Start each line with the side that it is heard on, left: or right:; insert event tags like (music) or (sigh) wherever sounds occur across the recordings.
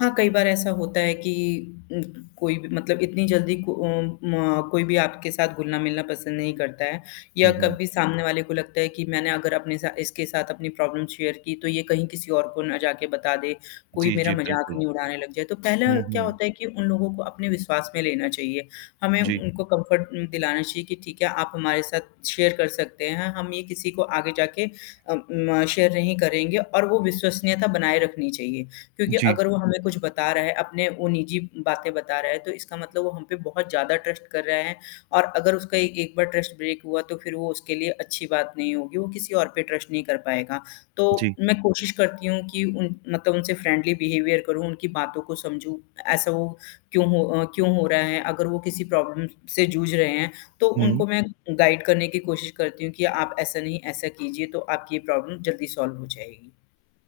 left: हाँ, कई बार ऐसा होता है कि उ कोई भी मतलब इतनी जल्दी को अ, म कोई भी आपके साथ घुलना-मिलना पसंद नहीं करता है या
right: हुँ, हुँ।
left: कभी सामने वाले को लगता है कि मैंने अगर अपने साथ इसके साथ अपनी प्रॉब्लम शेयर की तो ये कहीं किसी और को ना जाके बता दे, कोई
right: जी,
left: मेरा
right: जी,
left: मज़ाक
right: बिल्कुल।
left: नहीं उड़ाने लग जाए। तो पहले
right: हुँ,
left: क्या
right: हुँ।
left: होता है कि उन लोगों को अपने विश्वास में लेना चाहिये, हमें
right: जी।
left: उनको कम्फ़र्ट उ दिलाना चाहिए कि ठीक है, आप हमारे साथ शेयर कर सकते हैं, हम ये किसी को आगे जाके अ, म शेयर नहीं करेंगे और वो विश्वसनीयता बनाए रखनी चाहिए क्योंकि
right: जी।
left: अगर वो हमें कुछ बता रहा है, अपनी वो निजी बातें बता रहा है, तो इसका मतलब वो हम पे बहुत ज़्यादा ट्रस्ट कर रहा है और अगर उसका एक बार ट्रस्ट ब्रेक हुआ तो फिर वो उसके लिए अच्छी बात नहीं होगी, वो किसी और पे ट्रस्ट नहीं कर पाएगा। तो
right: जी।
left: मैं कोशिश करती हूँ कि उन मतलब उनसे फ्रेंडली बिहेवियर करूँ, उनकी बातों को समझूँ, ऐसा वो क्यों हो क्यों हो रहा है, अगर वो किसी प्रॉब्लम से जूझ रहे हैं तो
right: हुँ।
left: उनको मैं गाइड करने की कोशिश करती हूँ कि आप ऐसा नहीं, ऐसा कीजिए, तो आपकी ये प्रॉब्लम जल्दी सॉल्व हो जाएगी।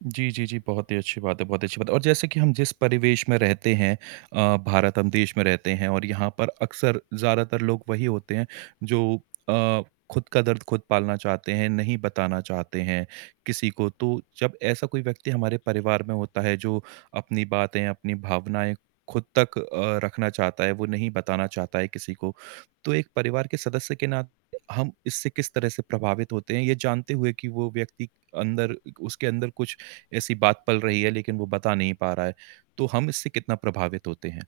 right: जी, जी, जी। बहुत ही अच्छी बात है, बहुत ही अच्छी बात है और जैसे कि हम जिस परिवेश में रहते हैं अ, भारत हम देश में रहते हैं और यहाँ पर अक्सर ज़्यादातर लोग वही होते हैं जो (smacks lips) अ, खुद का दर्द खुद पालना चाहते हैं, नहीं बताना चाहते हैं किसी को, तो जब ऐसा कोई व्यक्ति हमारे परिवार में होता है जो अपनी बातें, अपनी भावनाएँ खुद तक अ, रखना चाहता है, वो नहीं बताना चाहता है किसी को, तो एक परिवार के सदस्य के नात हम इससे किस तरह से प्रभावित होते हैं, ये जानते हुए कि वो व्यक्ति अंदर उसके अंदर कुछ ऐसी बात पल रही है लेकिन वो बता नहीं पा रहा है, तो हम इससे कितना प्रभावित होते हैं?